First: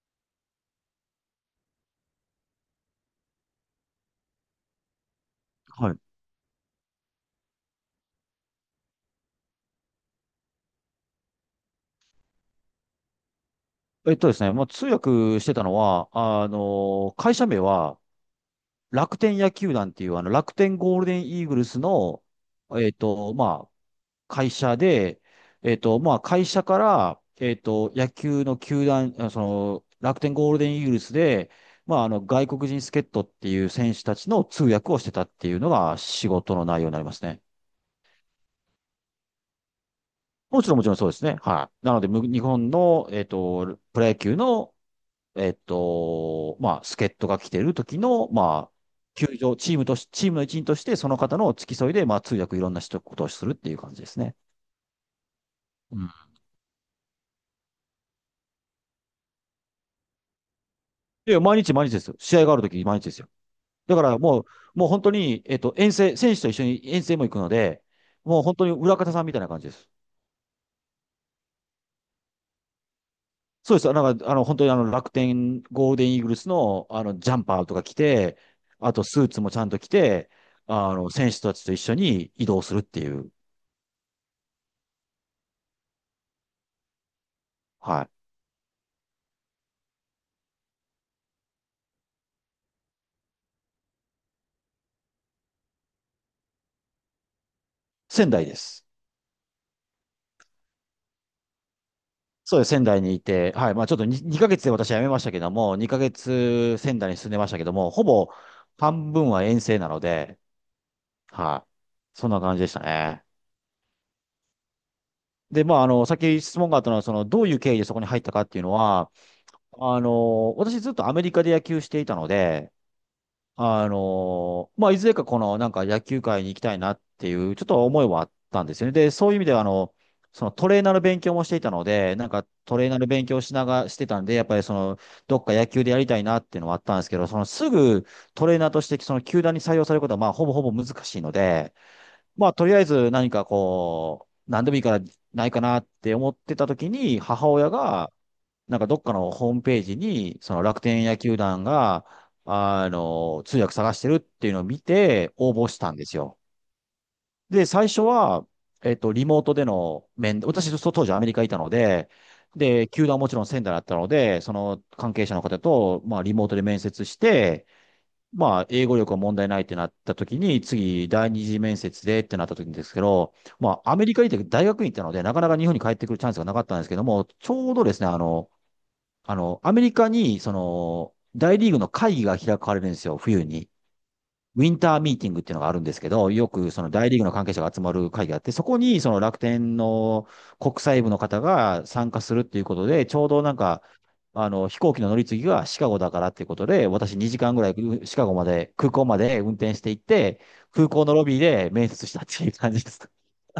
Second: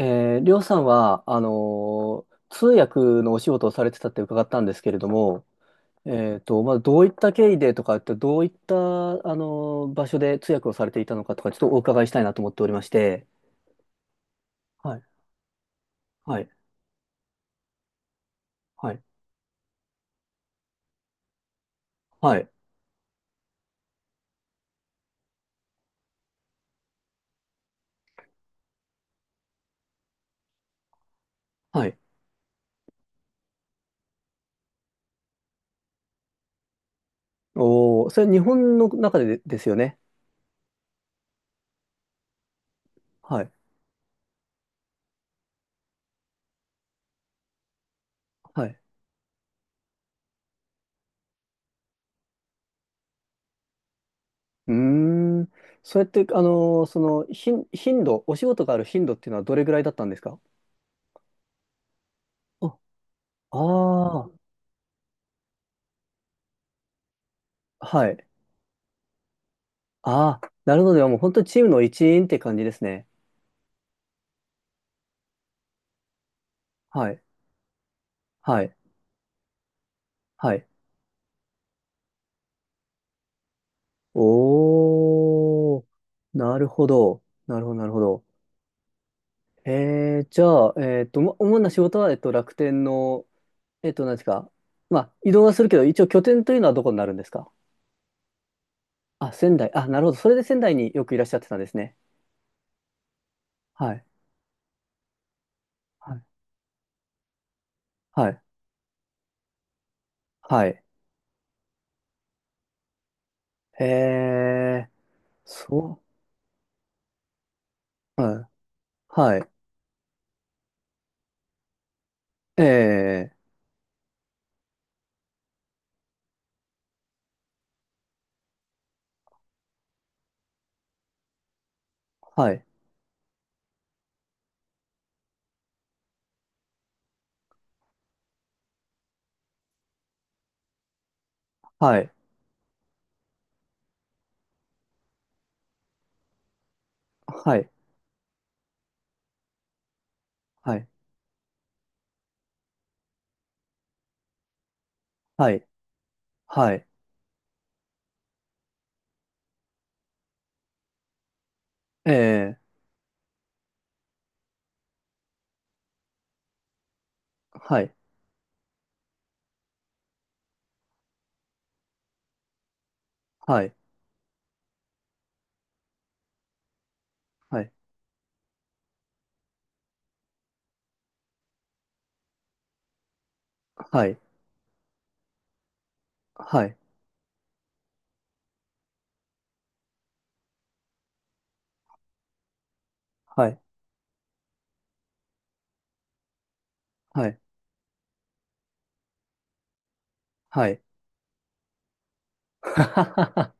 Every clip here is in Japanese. りょうさんは、通訳のお仕事をされてたって伺ったんですけれども、はい。まあ、どういった経緯でとかって、どういった場所で通訳をされていたのかとか、ちょっとお伺いしたいなと思っておりまして。えっとですね、まあ、通はい、訳してたのは、はい、会社名ははい、楽天野球団っていう、楽天ゴールデンイーグルスの、はい、まあ、会社で、まあ、会社から、野球の球団、その、楽天ゴールデンイーグルスで、はまい。あ、外国人助っ人っていう選手たちの通訳をしてたっていうのが仕事の内容になりますね。おー、それ日本の中でですよね。もちろん、もちろんそうですね。はい。なので、日本の、はい、プロ野球の、まあ、助っ人が来てる時の、はまあ、い。球場、チームの一員として、その方の付き添いで、まあ、通訳いろんなことをするっていう感じですね。うーん。うそれっん。て、その頻度、お仕事がある頻度っていうのはどれぐらいだったんですか？で、毎日毎日ですよ。試合があるあ時毎日ですよ。だからあー、もう、もう本当に、遠征、選手と一緒に遠征も行くので、はい。もう本当に裏方さんみたいな感じです。ああ、なるほど。でももう本当にチームの一員って感じですね。そうです。なんか、本当に楽天、ゴールデンイーグルスの、はい。ジャンパーとか着て、はい。あと、スーツもちゃんと着て、はい。選手たちと一緒に移動するっていう、おー。なるほど。なるほど、なるほはい。ど。えー、じゃあ、えっと、ま主な仕事は、えっと、楽天の、えっと、何ですか。まあ、移動はするけど、一応拠点というのはどこになるんですか？仙台です。あ、仙台。あ、なるほど。それで仙台によくいらっしゃってたんですね。そうです。仙台にいて、はい。まあはちょっい。と 2ヶ月で私は辞めましたけども、2ヶはい。月仙台に住んでましたけども、ほはぼい。半分は遠征なので、はい。はい。そんな感じでしたね。えー、で、まああその、さっき質問があったのは、その、どういう経緯でそこに入う。ったはかい。っていうのは、はい。私ずっとアメリカで野球していたので、えまあ、いずれかこのなんか野球界に行きたいなっていう、ちょっと思いはあったんですよね。で、そういう意味では、そのトレーナーの勉強もしていたので、なんー、かはい。トレーナーの勉強しながらしてたんで、やっぱりその、どっか野球でやりたいなっていうのはあったんですけど、そのすぐトレーナーとしてその球団に採用されることはまあほぼほぼ難しいので、はい。まあとりあえず何かこう、何でもいいからないかなって思ってた時に、母はい。親が、なんかどっかのホームページに、そのは楽い。天野球団が、通訳探してるっていうのを見て、は応い。募したんですよ。はい。で、最初は、リモートでの私、当時アメリカにいたので、ええ、で、球団はもちろん仙台だったので、その関係者の方と、まあ、リモートで面接して、はい。まあ、英語力は問題ないってなった時に、次、第二次面接でってなった時にですけど、はい。まあ、アメリカに行って大学に行ったので、なかなか日本に帰ってくるチャンスがなかったんですけども、ちはい。ょうどですね、アメリカに、その、大リーグの会議が開かれるんですよ、冬に。はい。ウィンターミーティングっていうのがあるんですけど、よはくい。その大リーグの関係者が集まる会議があって、そこにその楽天の国際部の方が参加するっていうことで、ちょうどはなんい。か、飛行機の乗り継ぎがシカゴだからっていうことで、私は2い。時間ぐらいシカゴまで、空港まで運転していって、はい。空港のロビーで面接したっていう 感はじではす。はは。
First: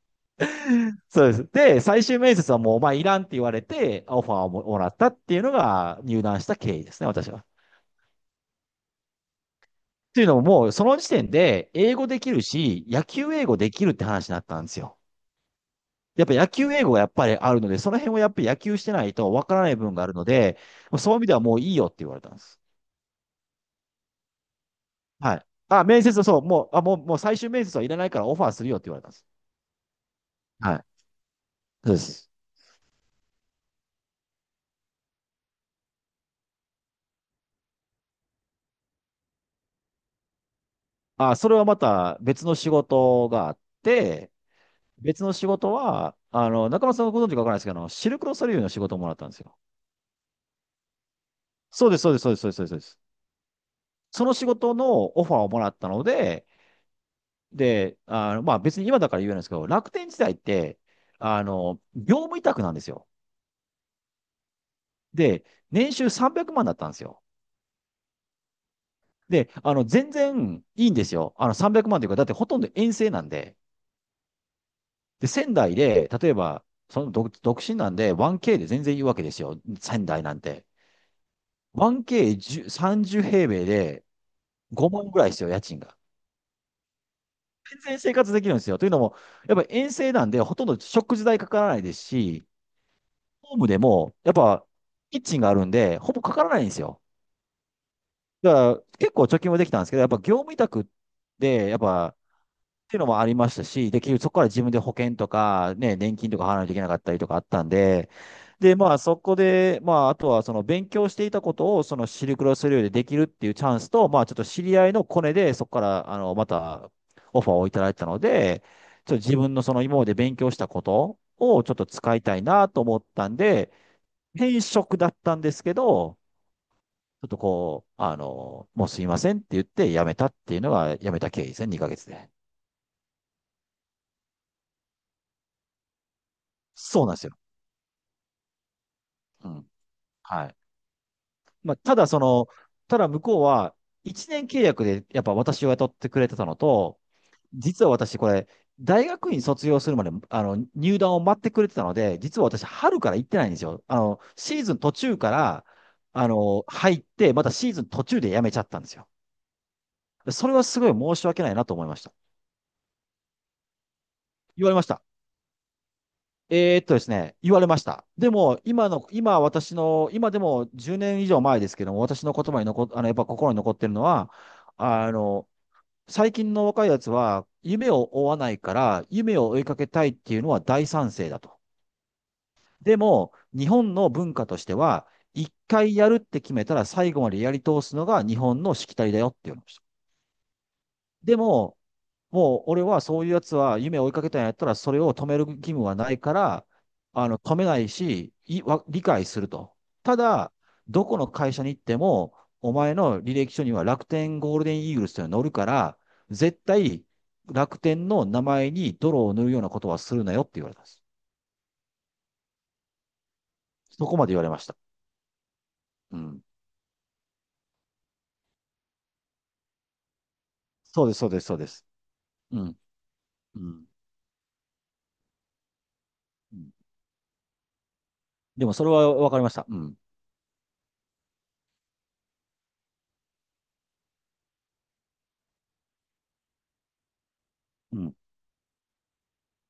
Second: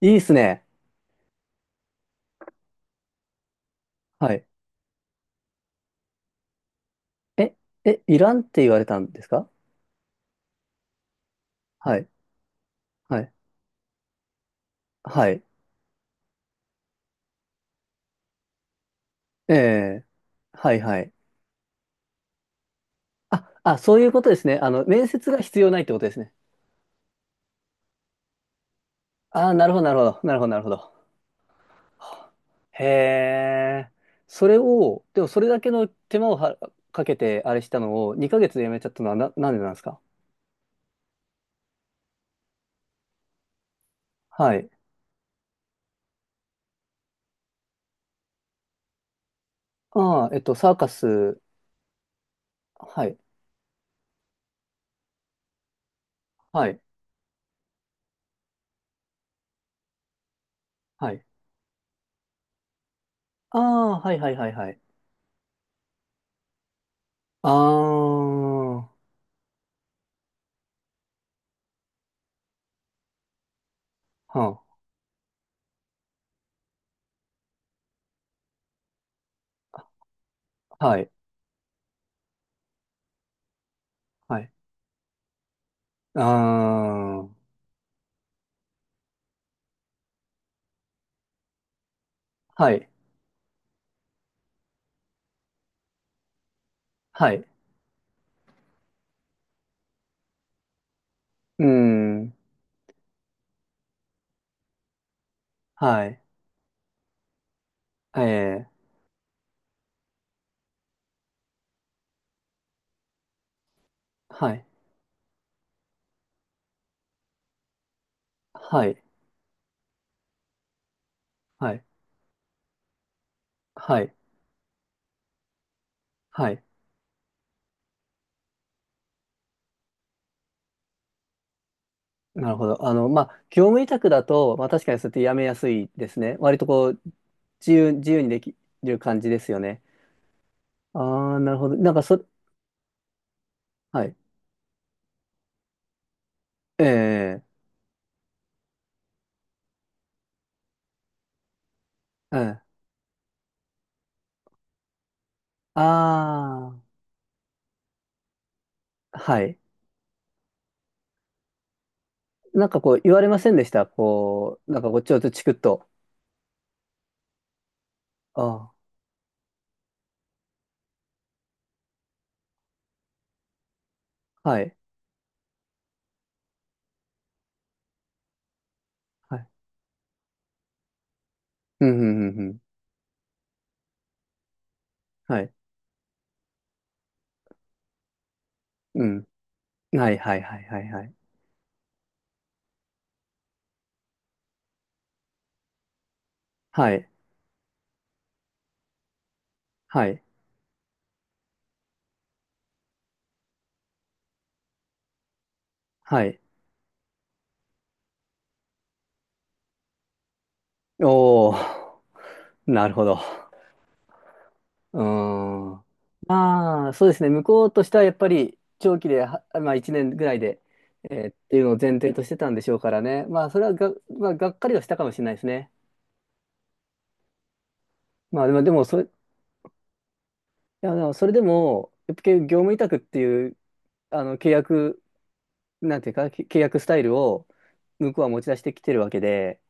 いいっすね。そうです。で、最終面接はもうお前いらんって言われて、オフはァーい。をもらったっていうのが入団した経緯ですね、私は。え、え、いらんって言われたんですか？っていうのももうその時点で英は語い。できるし、野はい。球英語できるって話になったんですよ。はい。やっぱ野球英語がやっぱりあるので、その辺をやっぱり野球してないとわえからない部分がえ、あるので、はい。はそい。ういう意味ではもういいよって言われたんです。あ、あ、そういうことですね。あの、面接はがい。必要ないっあ、てこ面とで接すはね。そう、もう、あ、もう、もう最終面接はいらないからオファーするよって言われたんです。ああ、なるほど、なるほど。なるほど、なるほはい。ど。そうです。へえ。それを、でもそれだけの手間をかけて、あれしたのを2ヶ月でやめちゃったのはなんでなんですか？あ、それはまた別の仕事があって、はい。別の仕事は、中村さんご存知かわからないですけど、あのシルクロソリューの仕事をもらったんですよ。ああ、えっと、サーカス。そうです、そうです、そうです、そうです、そうです。はい。その仕事のオファーをもらったので、はい。で、まあ別に今だから言えないんですけど、楽天時代って、はい。業務委託なんですよ。ああ、はいはいはいはい。で、年収300万だったんですよ。ああ、はで、全然いいんですよ。300万というか、だってほとんど遠征なんで。あ、で、仙台で、例えば、その独身なんで 1K で全然いいわけですよ。仙台なんて。はい。1K30 平米ではい。5万ぐらいですよ、家賃が。ああ、は全然生活できるんですよ。というのも、やっぱ遠征なんで、ほとんど食事代かからないですし、い。ホームでも、やっぱ、キッチンがあるんで、ほぼかからないんですよ。はい。だから、結構貯金もできたんですけど、やっぱ業務委託うーで、やっぱ、っん。ていうのもありましたし、できる、結局そこから自分で保険とか、ね、は年い。金とか払わないといけなかったりとかあったんで、ええ、で、まあ、そこで、まあ、あとは、その、勉強していたことを、その、シルクロス領でできるっていうチャンスと、まあ、ちょっとは知い。り合いのコネで、そこから、また、オファーをいただいたので、はい。ちょっと自分のその、今まで勉強したことを、ちょはっい。と使いたいなと思ったんで、はい。転職だったんですけど、はい。ちょっとこう、もうすいませんって言って辞めたっていうのが辞めた経緯ですね、2ヶ月で。なるほど。あの、まあ、業務委託だと、まあ、確かにそうやってやめやすいですね。割とこう、そうなんですよ。自由、自由にできる感じでうすよん。ね。はい。ああ、なるほまど。あ、なんたかだそそ、の、ただ向こうははい。1年契約でやっぱ私を雇ってくれてたのえと、え、実は私これ、大学院卒業するまで、入団を待ってくれてたので、え実はえ。私春から行ってないんですよ。シーズン途中から、あ入って、またシーズン途中で辞めちゃったんですよ。あ、はい。それはすごい申し訳ないなと思いました。なんかこう言われませんでした？こ言わう、れなんましかこうた。ちょっとチクッと。ですね、言われました。であも、今の、今私の、今でも10年以上前ですけども、私の言葉にやっぱ心に残ってるのは、あ、はい、あの、最近の若いやつは、夢を追わないから、は夢をい。追いかけたいっていうのは大賛成だと。うん、うん、うん、うん。でも、日本の文化としては、は一い、回やるって決めたら最後までやり通すのが日本のしきうたりだん。よっていうのでした。はい、はい、はい、はい、はい。でも、もう俺はそういうやつは夢を追いかけたんやったら、それを止める義務はないから、はい、止めないし、理解すると。はたい、だ、どこの会社に行っても、お前の履歴書には楽天ゴールデンイーグルスというのが載るから、はい。絶対楽天の名前に泥を塗るようなことはするなよって言われたんです。おー、なるほど。そこまで言われました。うーん。うん。まあ、そうですね。向こうとしてはやっぱり長期で、はまあ1年ぐらいで、そうです、そえーうっです、そてういうでのをす。前提としてたんうでしょん。うからね。まあ、そうれはん。が、まあ、がっかりはしたかもしれないですね。うん。まあ、でも、ででももそれそれ、いはわかりました。うん。や、でもそれでも、やっぱり業務委託っていう、契約なんていうか、け契約スタイルをう向ん。こうは持ち出してきてるわけで、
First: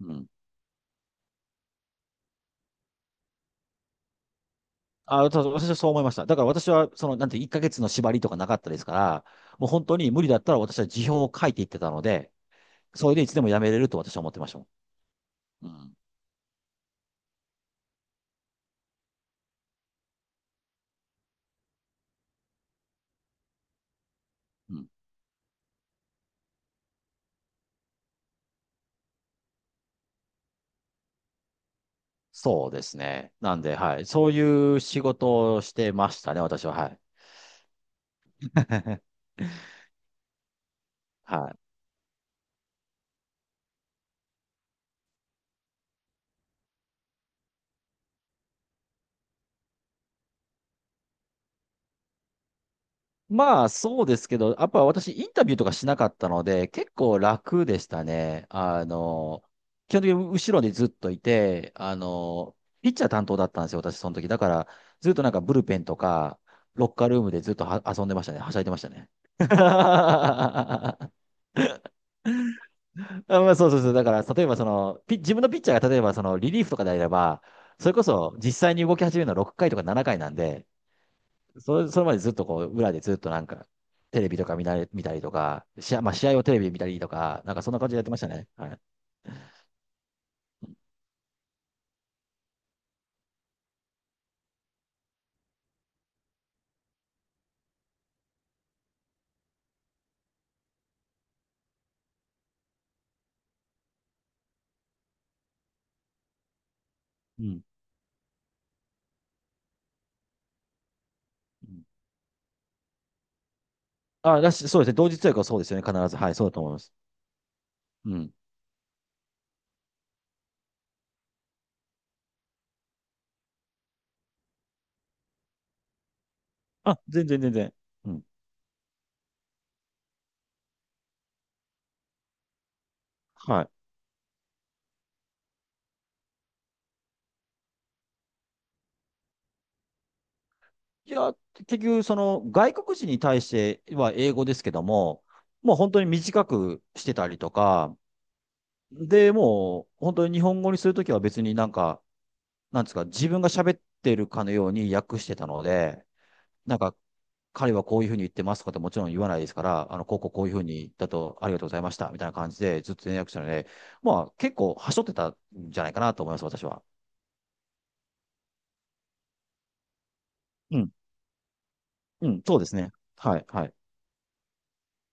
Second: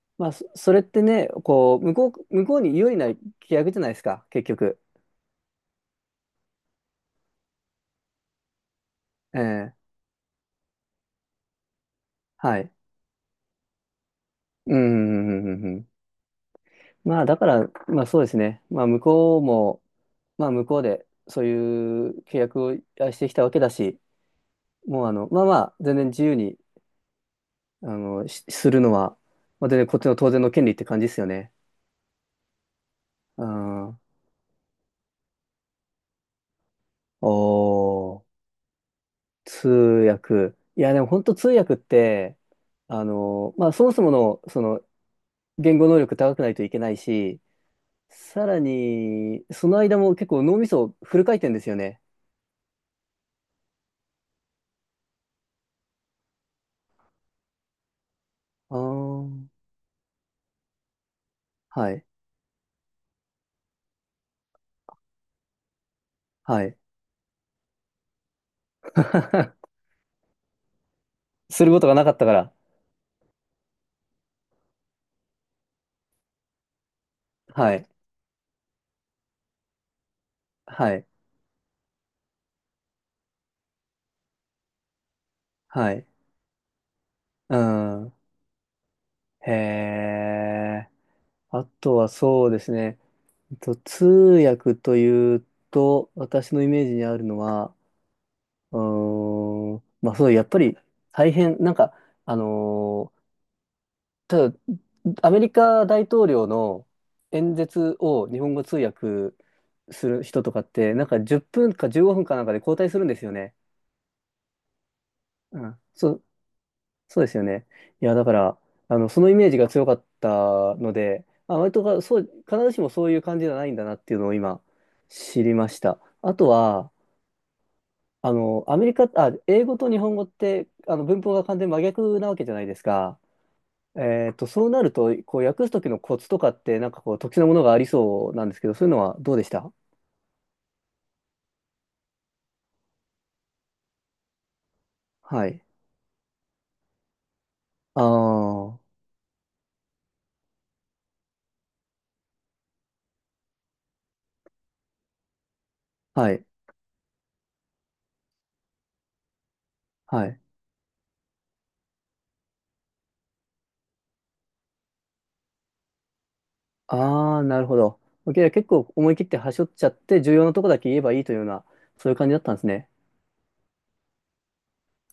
うん。それってね、向こうに有利な契約じゃないですか、結局。あ、ただ私はそう思いました。だから私は、その、なんて、1ヶ月の縛りとかなかったですから、えもうえ、本当に無理だったら私は辞表を書いていってたので、はい。それでいつでも辞めれると私は思ってましたもん。うん、うん、うん、うんううん。ん。まあ、だから、まあそうですね。まあ、向こうも、まあ、向こうで、そういう契約をしてきたわけだし、うん。もう、あの、まあまあ、全然自由にするのは、まあ、全然こっちの当然の権利って感じですよね。そうですね。うなんで、ん。はい。そういう仕事をしてましたね、私は。はい。おー。通訳。いや、でも本当通はい。訳って、あの、まあ、そもそもの、その、言語能力高くないといけないし、さらに、その間も結構脳みそフル回転ですよね。まあ、そうですけど、やっぱ私、インタビューとかしなかったので、結構楽でしたね。ああ、基本的に後ろにずっといて、はい、ピッチャー担当だったんですよ、私、その時。だから、ずっとなんかブルペンとか、はい。ロッカールームでずっとは遊んでましたね。はしゃいでましたね。あ、することがなかったから。まあ、そうそうそう。だから、例えばその、自分のピッチャーが例えばそのリリーフとかであれば、はい、それこそ実際に動き始めるのは6回とか7回なんで、はい、それまでずっとこう、裏でずっとなんか、テレビとか見なれ、見たりとか、は試合、い。まあ試合をテレビで見たりとか、なんうかそんな感じでやってん。ましたね。はい。へえ。あとはそうですね。通訳というと、私のイメージにあるのは、うーん。まあそう、やっぱり大変、なんか、あのーただ、アメリカ大統領のう演ん。説を日本語通訳する人とかって、なんか10う分ん。か15分かなんかで交代するんですよね。あ、だし、そうですね。同時通訳はそうでうすん。よね。必そず。う、はい、そうだと思います。そうですよね。いや、うだかん。ら、あの、そのイメージが強かったので、まあ、割とか、そう、必ずしもそういう感じじゃないんだなっていうのを今、知りました。あとは、あ、全然全然。うん。あの、アメリカ、あ、英語と日本語って、あの、文法が完全に真逆なわけじゃないですか。はえっと、そうなると、こう、訳すときのコツとかって、なんかこう、特殊なものがありそうなんですけど、そういうのはどうでした？い。いや、結局、その、外国人に対しては英語ですけども、はい。もう本当に短くしてたりとか、ああ、はで、もう、本当に日本語にするときは別になんか、なんですか、自分が喋ってるかのように訳してたので、い、なんか、彼はこういうふうに言ってますとかってもちろん言わないですから、こうはこうい。こういうふうにだとありがとうございました、みたいな感じでずっと連絡したので、まあ結構はしょってたんじゃないかなと思います、私は。ああ、なるほど。OK、 結構思い切って端折っちゃって、重要なとこだうけん。言えばいいというような、そういう感うじだっん、たんそうですですね。ね。はい、はい。